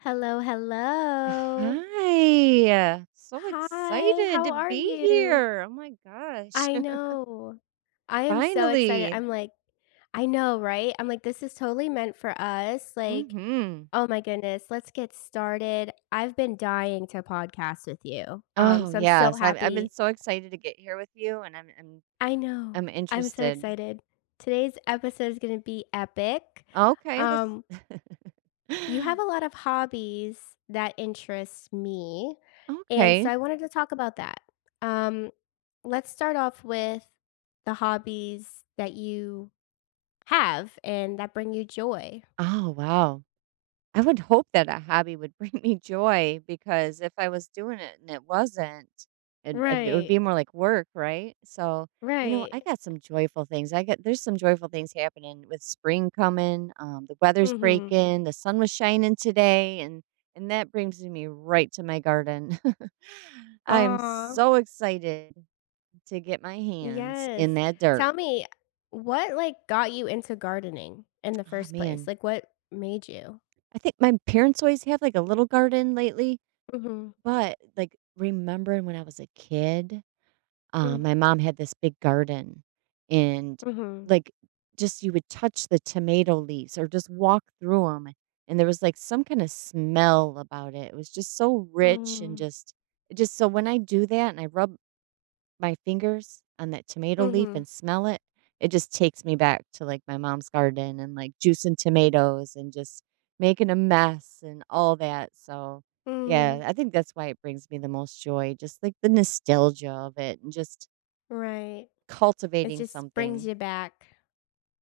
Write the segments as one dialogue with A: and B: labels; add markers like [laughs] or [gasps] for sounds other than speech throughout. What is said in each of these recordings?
A: Hello, hello.
B: Hi. So
A: Hi,
B: excited
A: how
B: to
A: are
B: be
A: you?
B: here. Oh my gosh.
A: I know. I
B: [laughs]
A: am so excited.
B: Finally.
A: I'm like, I know, right? I'm like, this is totally meant for us. Like,
B: Mhm.
A: oh my goodness, let's get started. I've been dying to podcast with you. Um,
B: Oh,
A: so I'm so
B: yes. I've been
A: happy.
B: so excited to get here with you, and I'm I'm
A: I know.
B: I'm
A: I'm so
B: interested.
A: excited. Today's episode is going to be epic.
B: Okay, that's
A: Um, you have
B: [laughs]
A: a lot of hobbies that interest me. And so
B: Okay.
A: I wanted to talk about that. Um, let's start off with the hobbies that you have and that bring you joy.
B: Oh, wow. I would hope that a hobby would bring me joy, because if I was doing it and it wasn't, it would
A: Right.
B: be more like work, right? So,
A: Right.
B: I got some joyful things. I got There's some joyful things happening with spring coming. The weather's
A: Mhm.
B: breaking. The sun was shining today, and that brings me right to my garden. [laughs] I am
A: Aw.
B: so excited to get my hands in
A: Yes.
B: that dirt.
A: Tell me what got you into gardening in the
B: Oh
A: first place?
B: man,
A: Like what made you?
B: I think my parents always have like a little garden lately.
A: Mhm.
B: But, like, remembering when I was a kid, my
A: Mhm.
B: mom had this big garden, and,
A: Mhm.
B: like, just you would touch the tomato leaves or just walk through them, and there was, like, some kinda smell about it. It was just so rich, and
A: Mhm.
B: just it just so when I do that and I rub my fingers on that tomato leaf
A: Mhm.
B: and smell it, it just takes me back to, like, my mom's garden and, like, juicing tomatoes and just making a mess and all that. So, yeah,
A: Mhm.
B: I think that's why it brings me the most joy, just, like, the nostalgia of it and just
A: Right. It
B: cultivating
A: just brings
B: something.
A: you back.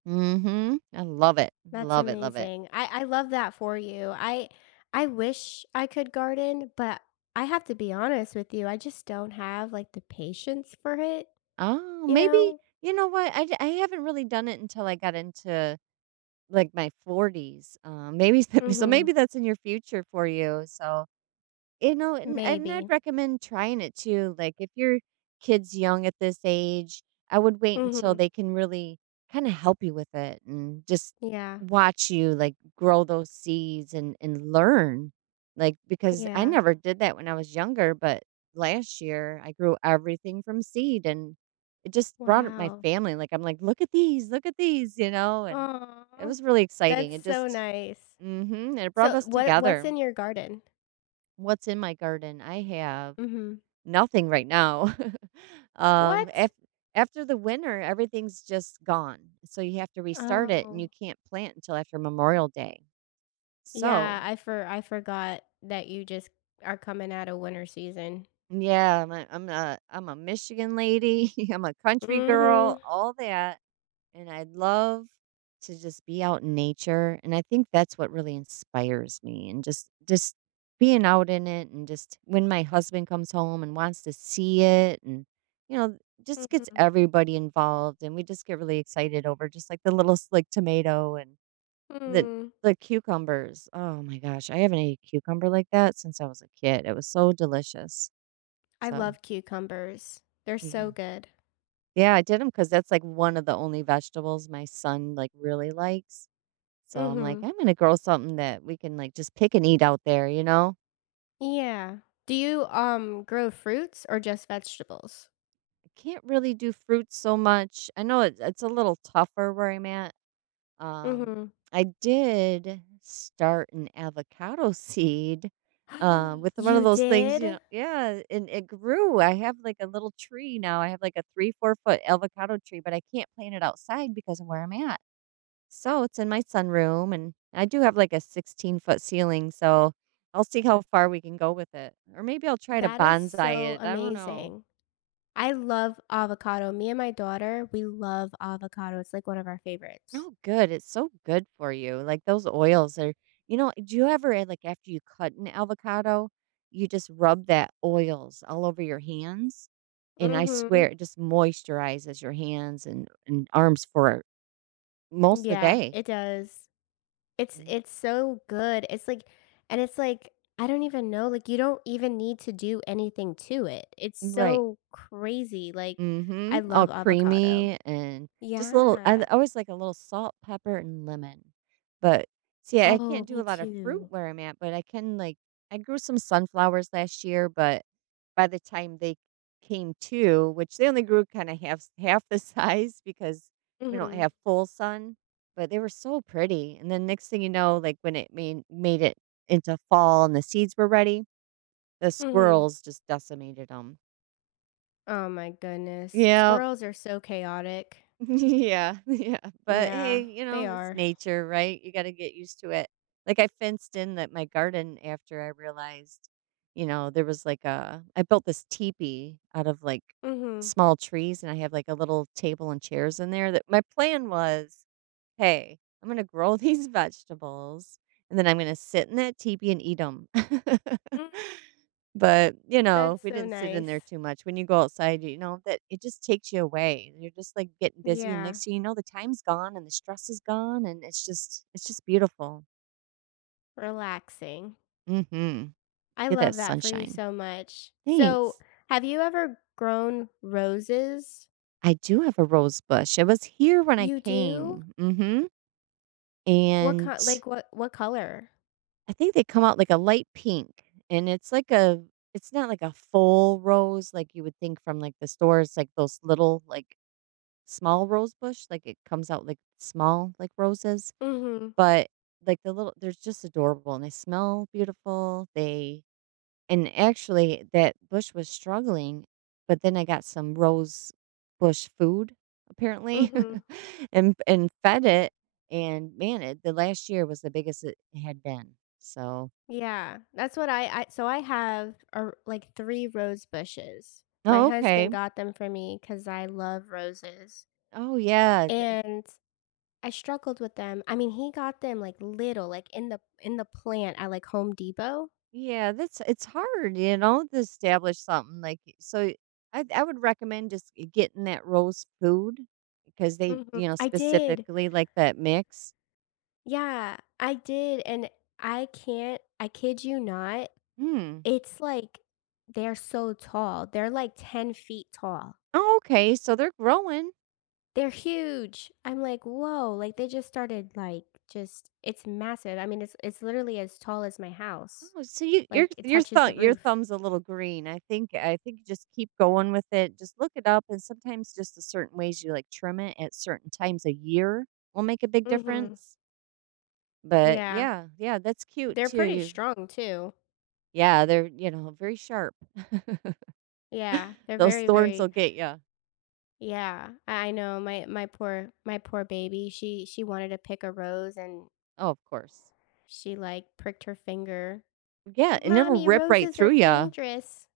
B: Mhm. I love it.
A: That's
B: Love it, love it.
A: amazing. I love that for you. I wish I could garden, but I have to be honest with you, I just don't have, like, the patience for it,
B: Oh,
A: you
B: maybe
A: know?
B: you know what? I haven't really done it until I got into, like, my 40s, maybe. [laughs] So
A: Mhm.
B: maybe that's in your future for you. So, you know, and I'd
A: Maybe.
B: recommend trying it too, like, if your kid's young at this age, I would wait until
A: Mhm.
B: they can really kinda help you with it and just
A: Yeah.
B: watch you, like, grow those seeds, and learn, like, because I
A: Yeah.
B: never did that when I was younger, but last year, I grew everything from seed, and it just brought up my
A: Wow.
B: family. Like, I'm like, look at these," you know, and it
A: Aw.
B: was really exciting.
A: That's
B: It
A: so
B: just
A: nice.
B: mm Mhm, it brought
A: So,
B: us
A: what's
B: together.
A: in your garden?
B: What's in my garden? I have
A: Mhm.
B: nothing right now. [laughs] um,
A: What?
B: af- After the winter, everything's just gone. So you have to restart it, and
A: Oh.
B: you can't plant until after Memorial Day.
A: Yeah,
B: So,
A: I forgot that you just are coming out of winter season.
B: yeah, I'm a Michigan lady. [laughs] I'm a country girl,
A: Mhm.
B: all that. And I'd love to just be out in nature, and I think that's what really inspires me, and just being out in it, and just when my husband comes home and wants to see it, and you know, just gets
A: Mhm.
B: everybody involved, and we just get really excited over just like the little like tomato and the
A: Mm.
B: the cucumbers. Oh my gosh, I haven't ate a cucumber like that since I was a kid. It was so delicious.
A: I
B: So,
A: love cucumbers. They're so
B: yeah.
A: good.
B: Yeah, I did them cuz that's like one of the only vegetables my son like really likes. So I'm like,
A: Mhm.
B: I'm gonna grow something that we can like just pick and eat out there, you know?
A: Yeah. Do you, grow fruits or just vegetables?
B: I can't really do fruits so much. I know it's a little tougher where I'm at. Um,
A: Mhm.
B: I did start an avocado [laughs] seed, with
A: [gasps]
B: one of
A: You
B: those things.
A: did?
B: Yeah, and it grew. I have like a little tree now. I have like a three, 4-foot avocado tree, but I can't plant it outside because of where I'm at. So it's in my sunroom, and I do have like a 16-foot ceiling. So I'll see how far we can go with it. Or maybe I'll try to
A: That is
B: bonsai
A: so
B: it. I don't know.
A: amazing. I love avocado. Me and my daughter, we love avocado. It's like one of our favorites.
B: No good. It's so good for you. Like those oils are, do you ever, like, after you cut an avocado, you just rub that oils all over your hands? And I
A: Mhm.
B: swear it just moisturizes your hands and arms for most of the
A: Yeah,
B: day.
A: it does. It's
B: Yeah.
A: it's so good. It's like and it's like, I don't even know, like, you don't even need to do anything to it. It's
B: Right.
A: so crazy, like, I
B: Mhm,
A: love
B: all
A: avocado.
B: creamy, and just a little I
A: Yeah.
B: always like a little salt, pepper, and lemon, but see, I
A: Oh,
B: can't do
A: me
B: a lot of fruit
A: too.
B: where I'm at, but I can, like, I grew some sunflowers last year, but by the time they came to, which they only grew kinda half the [laughs] size because we don't
A: Mhm.
B: have full sun, but they were so pretty, and then next thing you know, like, when it made it into fall and the seeds were ready, the
A: Mhm.
B: squirrels just decimated them.
A: Oh my goodness.
B: Yeah.
A: Squirrels are so chaotic.
B: [laughs] Yeah, yeah, but
A: Yeah,
B: hey, you
A: they
B: know, it's
A: are.
B: nature, right? You gotta get used to it. Like, I fenced in that my garden after I realized, you know, there was like a I built this teepee out of like
A: Mhm.
B: small trees, and I have like a little table and chairs in there, that my plan was, "Hey, I'm gonna grow [laughs] these vegetables, and then I'm gonna sit in that teepee and eat them." [laughs]
A: Mm,
B: But, you know,
A: that's
B: we
A: so
B: didn't sit in there
A: nice.
B: too much. When you go outside, that it just takes you away. You're just, like, getting busy, and
A: Yeah,
B: next thing you know, the time's gone and the stress is gone, and it's just beautiful.
A: relaxing.
B: Mhm.
A: I
B: Get
A: love
B: that
A: that for you
B: sunshine.
A: so much. So,
B: Thanks.
A: have you ever grown roses?
B: I do have a rose bush. It was here when I
A: You do?
B: came. Mhm.
A: What
B: And
A: kind? Like, what color?
B: I think they come out like a light pink, and it's not like a full rose like you would think from, like, the stores, like, those little, like, small rose bush, like, it comes out, like, small, like, roses,
A: Mhm,
B: but, like, the little, they're just adorable, and they smell beautiful, they, and actually, that bush was struggling, but then I got some rose bush food, apparently,
A: mhm,
B: [laughs] and fed it, and man, it the last year was the biggest it had been. So,
A: yeah, that's what I so I have a like 3 rose bushes. My
B: oh, okay.
A: husband got them for me 'cause I love roses,
B: Oh, yeah.
A: and I struggled with them. I mean, he got them, like, little, like, in the plant at, like, Home Depot.
B: Yeah, that's it's hard, you know, to establish something like, so. I would recommend just getting that roast food because they,
A: Mhm,
B: you know,
A: I did.
B: specifically like that mix.
A: Yeah, I did, and I kid you not,
B: Hmm.
A: it's like, they're so tall. They're, like, 10 feet tall.
B: Oh, okay. So they're growing.
A: They're huge. I'm like, "Whoa," like, they just started, like, just it's massive. I mean, it's literally as tall as my house.
B: Oh, so you your
A: Like, it
B: your
A: touches
B: thumb
A: the
B: your
A: roof.
B: thumb's a little green. I think just keep going with it. Just look it up, and sometimes just the certain ways you like trim it at certain times a year will make a big
A: Mhm.
B: difference. But
A: Yeah.
B: yeah, yeah, that's cute
A: They're
B: too.
A: pretty
B: You
A: strong too.
B: Yeah, they're, very sharp. [laughs]
A: Yeah. They're
B: Those
A: very,
B: thorns
A: very
B: will get you.
A: yeah. I know my poor baby, she wanted to pick a rose and
B: Oh, of course.
A: she, like, pricked her finger.
B: Yeah, and it'll
A: "Mommy,
B: rip right
A: roses
B: through
A: are
B: you.
A: dangerous."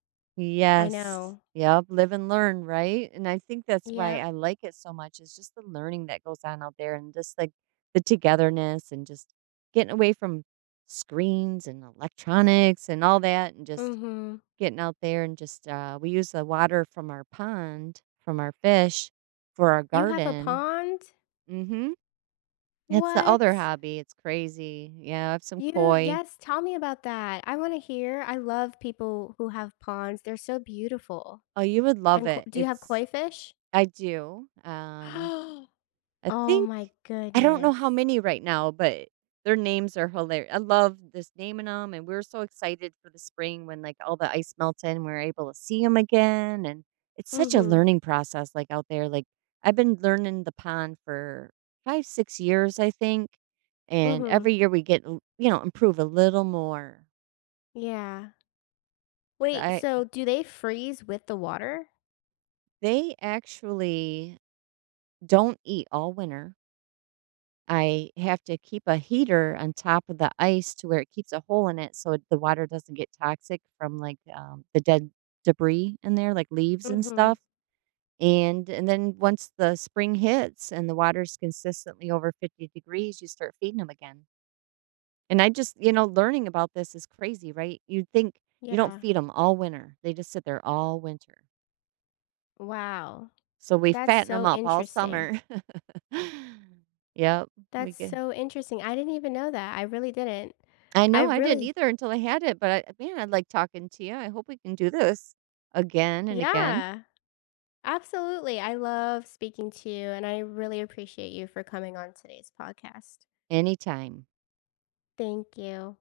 A: I
B: Yes.
A: know.
B: Yep, live and learn, right? And I think that's why
A: Yep.
B: I like it so much is just the learning that goes on out there and just like the togetherness and just getting away from screens and electronics and all that and just
A: Mhm.
B: getting out there and just we use the water from our pond, from our fish for our
A: "You have a
B: garden.
A: pond?
B: Mhm. That's the
A: What?"
B: other hobby. It's crazy. Yeah, I have some
A: You
B: koi.
A: yes, tell me about that. I wanna hear. I love people who have ponds, they're so beautiful.
B: Oh, you would love
A: And koi
B: it.
A: do you have
B: It's
A: koi fish?
B: I do.
A: [gasps]
B: I
A: Oh
B: think
A: my
B: I don't know
A: goodness.
B: how many right now, but their names are hilarious. I love this naming them, and we were so excited for the spring when like all the ice melted and we are able to see them again. And it's such a
A: Mhm,
B: learning process, like, out there. Like, I've been learning the pond for five, 6 years, I think, and
A: mhm,
B: every year we get improve a little more.
A: yeah.
B: But
A: Wait,
B: I
A: so do they freeze with the water?
B: they actually don't eat all winter. I have to keep a heater on top of the ice to where it keeps a hole in it so the water doesn't get toxic from, like, the dead debris in there, like leaves and
A: Mhm,
B: stuff, and then once the spring hits and the water's consistently over 50 degrees, you start feeding them again, and I just, you know, learning about this is crazy, right? You'd think you don't
A: yeah.
B: feed them all winter, they just sit there all winter,
A: Wow,
B: so we
A: that's
B: fatten them
A: so
B: up all
A: interesting.
B: summer. [laughs] Yep, we
A: That's
B: get.
A: so interesting. I didn't even know that, I really didn't.
B: I
A: I
B: know, I didn't
A: really
B: either until I had it, but I man, I like talking to you. I hope we can do this again and again
A: yeah. Absolutely. I love speaking to you, and I really appreciate you for coming on today's podcast.
B: anytime.
A: Thank you.